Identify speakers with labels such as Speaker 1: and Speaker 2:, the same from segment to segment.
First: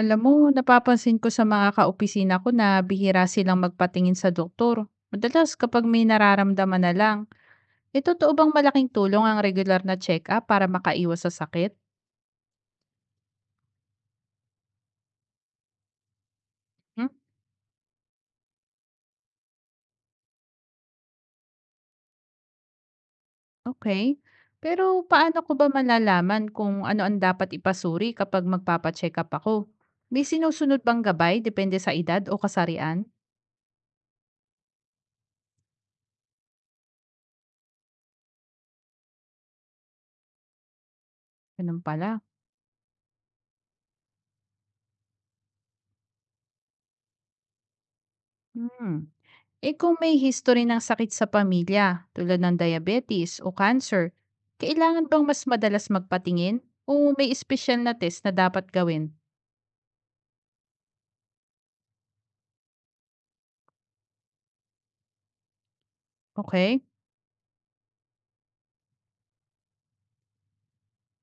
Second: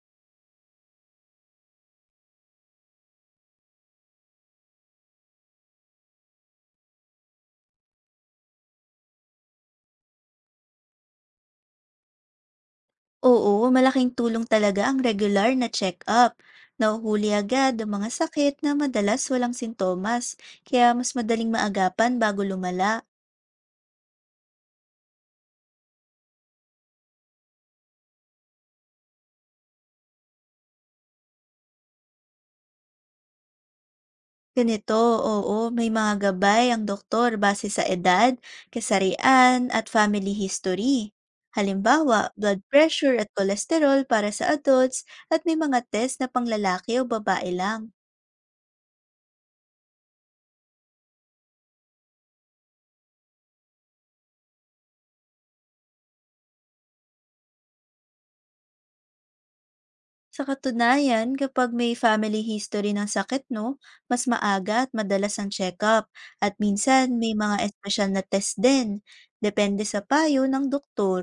Speaker 1: Alam mo, napapansin ko sa mga kaopisina ko na bihira silang magpatingin sa doktor. Madalas kapag may nararamdaman na lang, eh totoo bang malaking tulong ang regular na check-up para makaiwas sa sakit?
Speaker 2: Oo, malaking tulong talaga ang regular na check-up.
Speaker 1: Hmm?
Speaker 2: Nahuhuli agad ang mga sakit na madalas walang sintomas, kaya mas madaling maagapan bago lumala.
Speaker 1: Okay. Pero paano ko ba malalaman kung ano ang dapat ipasuri kapag magpapacheck-up ako? May sinusunod bang gabay depende sa edad o kasarian?
Speaker 2: Ganito, oo, may mga gabay ang doktor base sa edad, kasarian, at family history.
Speaker 1: Ganun
Speaker 2: Halimbawa,
Speaker 1: pala.
Speaker 2: blood pressure at kolesterol para sa adults at may mga test na panglalaki o babae lang.
Speaker 1: Hmm. Eh kung may history ng sakit sa pamilya tulad ng diabetes o cancer, kailangan bang mas madalas magpatingin o may espesyal na test na dapat gawin?
Speaker 2: Sa katunayan, kapag may family history ng sakit, no, mas maaga at madalas ang check-up at
Speaker 1: Okay?
Speaker 2: minsan may mga espesyal na test din, depende sa payo ng doktor.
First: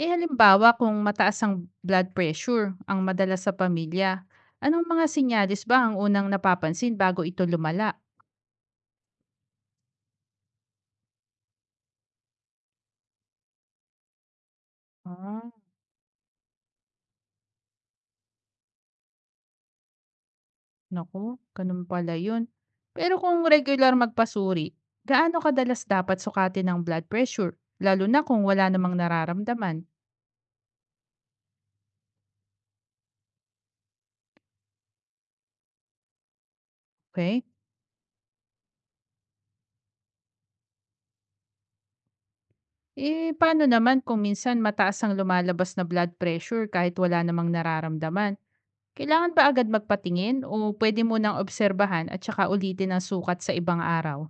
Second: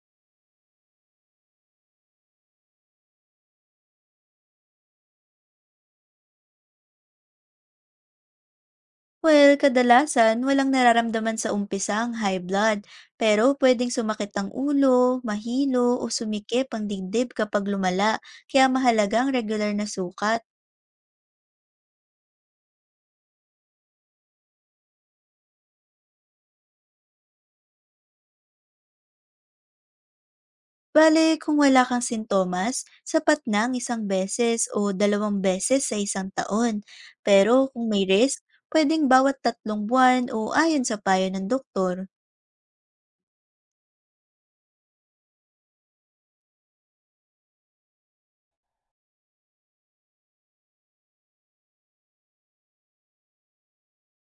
Speaker 1: Eh halimbawa kung mataas ang blood pressure ang madalas sa pamilya, anong mga senyales ba ang unang napapansin bago ito lumala?
Speaker 2: Well, kadalasan walang nararamdaman sa umpisa ang high blood, pero pwedeng sumakit ang ulo,
Speaker 1: Ah,
Speaker 2: mahilo o sumikip ang dibdib kapag lumala, kaya mahalaga ang regular na sukat.
Speaker 1: naku, ganun pala yun. Pero kung regular magpasuri, gaano kadalas dapat sukatin ang blood pressure? Lalo na kung wala namang nararamdaman.
Speaker 2: Bale, kung wala kang sintomas, sapat na ang isang beses o dalawang beses sa isang taon.
Speaker 1: Okay?
Speaker 2: Pero kung may risk, pwedeng bawat tatlong buwan o ayon sa payo ng doktor.
Speaker 1: Eh, paano naman kung minsan mataas ang lumalabas na blood pressure kahit wala namang nararamdaman? Kailangan ba agad magpatingin o pwede mo nang obserbahan at saka ulitin ang sukat sa ibang araw?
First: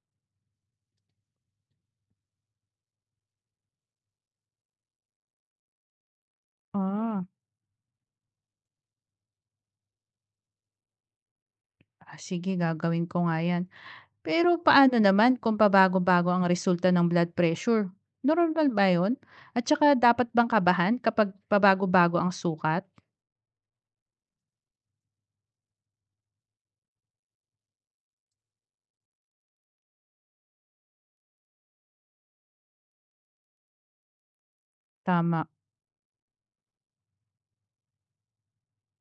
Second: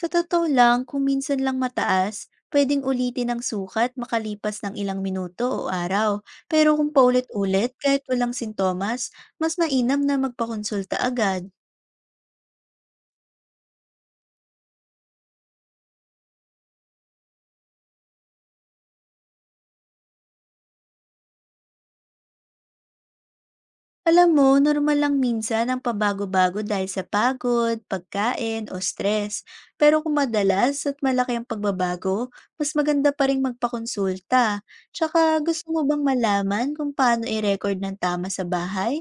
Speaker 2: Sa totoo lang, kung minsan lang mataas, pwedeng ulitin ang sukat makalipas ng ilang minuto o araw. Pero kung
Speaker 1: Ah,
Speaker 2: paulit-ulit kahit walang sintomas, mas mainam na magpakonsulta agad.
Speaker 1: ah, sige, gagawin ko nga yan. Pero paano naman kung pabago-bago ang resulta ng blood pressure? Normal ba yun? At saka dapat bang kabahan kapag pabago-bago ang sukat?
Speaker 2: Alam mo, normal lang minsan ang pabago-bago dahil sa pagod, pagkain, o stress. Pero kung madalas at malaki ang pagbabago, mas maganda pa rin magpakonsulta. Tsaka
Speaker 1: Tama.
Speaker 2: gusto mo bang malaman kung paano i-record ng tama sa bahay?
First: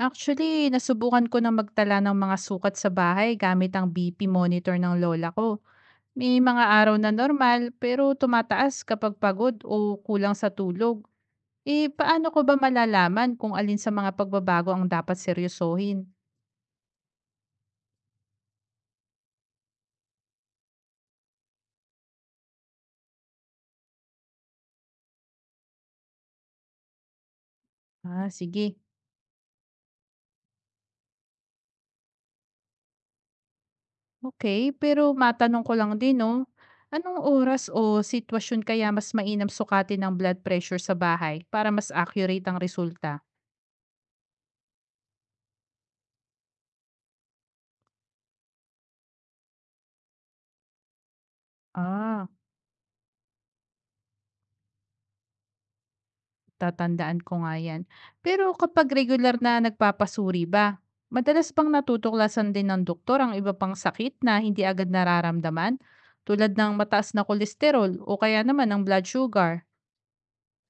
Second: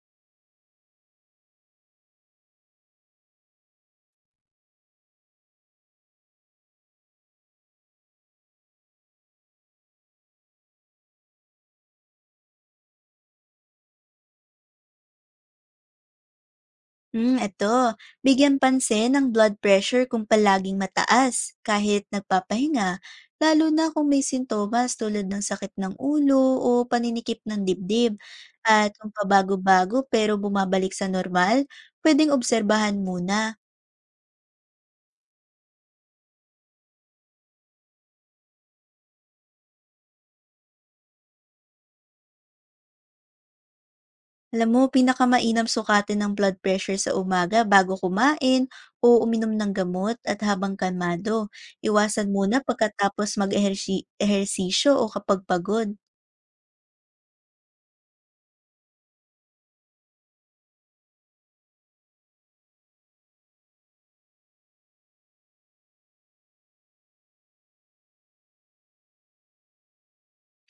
Speaker 1: Actually, nasubukan ko na magtala ng mga sukat sa bahay gamit ang BP monitor ng lola ko. May mga araw na normal pero tumataas kapag pagod o kulang sa tulog. Eh, paano ko ba malalaman kung alin sa mga pagbabago ang dapat seryosohin?
Speaker 2: Hmm, eto. Bigyan pansin ang blood pressure kung palaging mataas, kahit nagpapahinga, lalo na kung may sintomas tulad ng sakit ng ulo o paninikip ng dibdib.
Speaker 1: Ah, sige.
Speaker 2: At kung pabago-bago pero bumabalik sa normal, pwedeng obserbahan muna.
Speaker 1: Okay, pero matanong ko lang din, no? Anong oras o sitwasyon kaya mas mainam sukatin ang blood pressure sa bahay para mas accurate ang resulta?
Speaker 2: Alam mo, pinakamainam sukatin ng blood pressure sa umaga bago kumain o uminom ng gamot at habang kalmado. Iwasan
Speaker 1: Ah.
Speaker 2: muna pagkatapos mag-ehersisyo o kapag pagod.
Speaker 1: Tatandaan ko nga yan. Pero kapag regular na nagpapasuri ba, madalas bang natutuklasan din ng doktor ang iba pang sakit na hindi agad nararamdaman? Tulad ng mataas na kolesterol o kaya naman ang blood sugar.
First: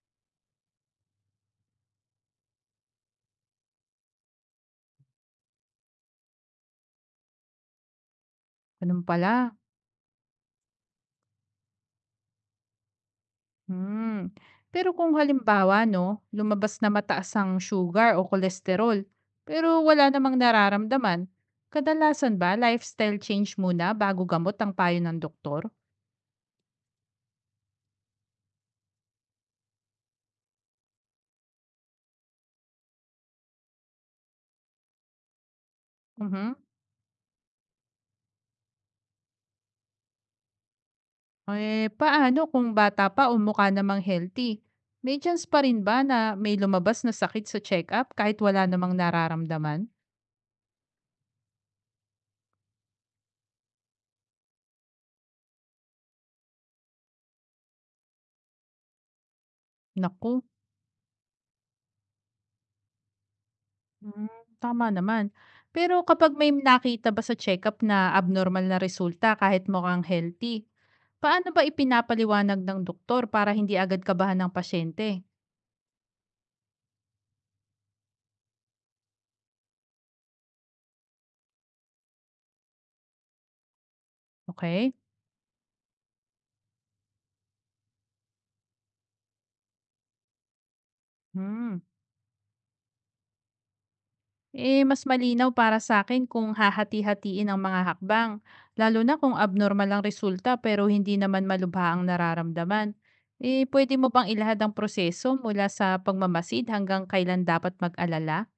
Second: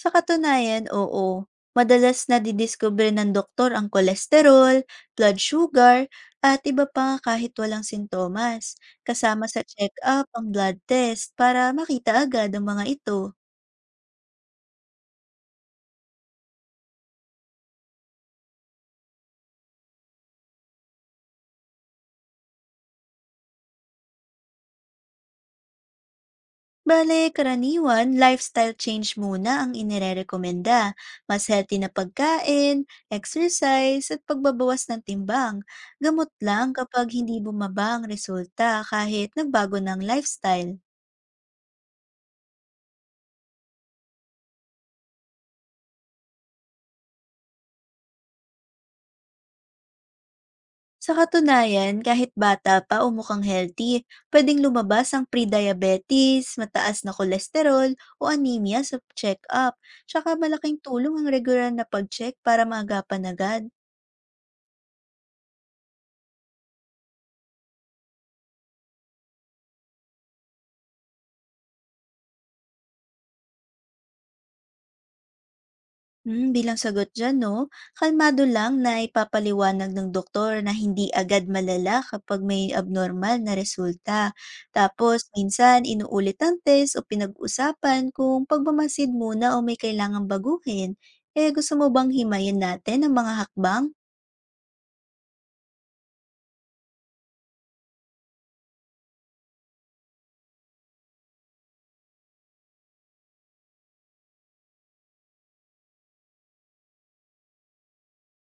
Speaker 2: Sa katunayan, oo. Madalas nadidiskubre ng doktor ang kolesterol, blood sugar, at iba pa kahit walang sintomas.
Speaker 1: Ganun
Speaker 2: Kasama
Speaker 1: pala.
Speaker 2: sa check-up ang blood test para makita agad ang mga ito.
Speaker 1: Hmm. Pero kung halimbawa, no, lumabas na mataas ang sugar o kolesterol, pero wala namang nararamdaman, kadalasan ba lifestyle change muna bago gamot ang payo ng doktor?
Speaker 2: Bale, karaniwan, lifestyle change muna ang inirerekomenda. Mas healthy na pagkain, exercise, at pagbabawas ng timbang. Gamot
Speaker 1: Mhm.
Speaker 2: lang kapag hindi bumaba ang resulta kahit nagbago ng lifestyle.
Speaker 1: Eh, paano kung bata pa o mukha namang healthy? May chance pa rin ba na may lumabas na sakit sa check-up kahit wala namang nararamdaman?
Speaker 2: Sa katunayan, kahit bata pa o mukhang healthy, pwedeng lumabas ang pre-diabetes, mataas na kolesterol o anemia sa check-up. Tsaka
Speaker 1: Naku,
Speaker 2: malaking tulong ang regular na pag-check para maagapan agad.
Speaker 1: mm, tama naman. Pero kapag may nakita ba sa check-up na abnormal na resulta kahit mukhang healthy, paano ba ipinapaliwanag ng doktor para hindi agad kabahan ng pasyente?
Speaker 2: Hmm, bilang sagot dyan, no? Kalmado lang na ipapaliwanag ng doktor na hindi agad malala kapag may abnormal na resulta.
Speaker 1: Okay?
Speaker 2: Tapos, minsan, inuulit ang test o pinag-usapan kung pagmamasid muna o may kailangang baguhin. Eh, gusto
Speaker 1: Hmm.
Speaker 2: mo bang himayin natin ang mga hakbang?
Speaker 1: Eh, mas malinaw para sa akin kung hahati-hatiin ang mga hakbang, lalo na kung abnormal ang resulta pero hindi naman malubha ang nararamdaman. Eh, pwede mo bang ilahad ang proseso mula sa pagmamasid hanggang kailan dapat mag-alala?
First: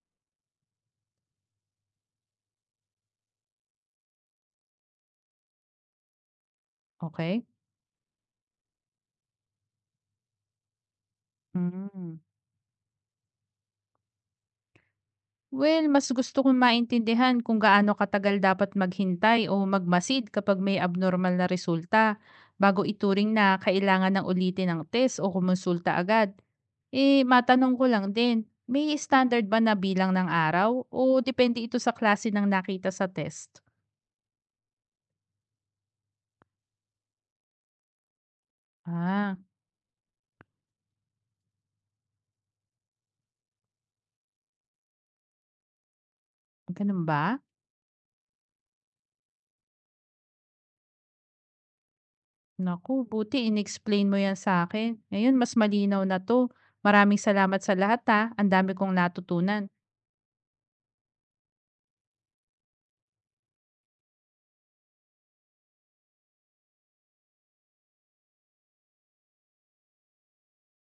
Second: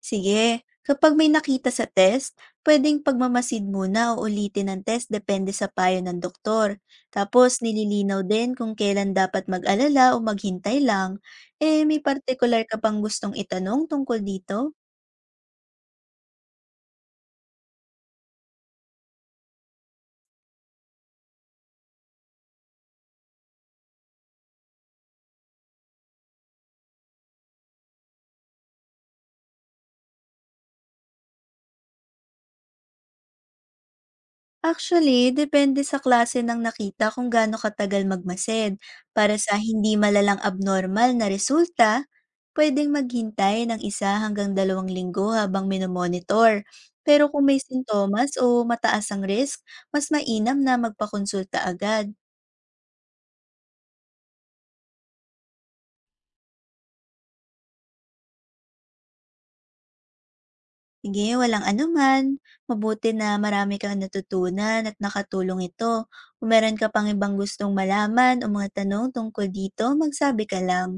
Speaker 2: Sige, kapag may nakita sa test, pwedeng pagmamasid muna o ulitin ang test depende sa payo ng doktor.
Speaker 1: Okay?
Speaker 2: Tapos nililinaw din kung kailan dapat mag-alala o maghintay lang. Eh, may
Speaker 1: Mm.
Speaker 2: partikular ka pang gustong itanong tungkol dito?
Speaker 1: Well, mas gusto kong maintindihan kung gaano katagal dapat maghintay o magmasid kapag may abnormal na resulta bago ituring na kailangan ng ulitin ang test o kumonsulta agad. Eh, matanong ko lang din, may standard ba na bilang ng araw o depende ito sa klase ng nakita sa test?
Speaker 2: Actually, depende sa klase ng nakita kung gaano katagal magmasid.
Speaker 1: Ah,
Speaker 2: Para sa hindi malalang abnormal na resulta, pwedeng maghintay ng isa hanggang dalawang linggo habang minomonitor.
Speaker 1: ganun
Speaker 2: Pero
Speaker 1: ba?
Speaker 2: kung may sintomas o mataas ang risk, mas mainam na magpakonsulta agad.
Speaker 1: Naku, buti in-explain mo yan sa akin. Ngayon, mas malinaw na to. Maraming salamat sa lahat ha. Ang dami kong natutunan.
Speaker 2: Sige, walang anuman. Mabuti na marami kang natutunan at nakatulong ito. Kung meron ka pang ibang gustong malaman o mga tanong tungkol dito, magsabi ka lang.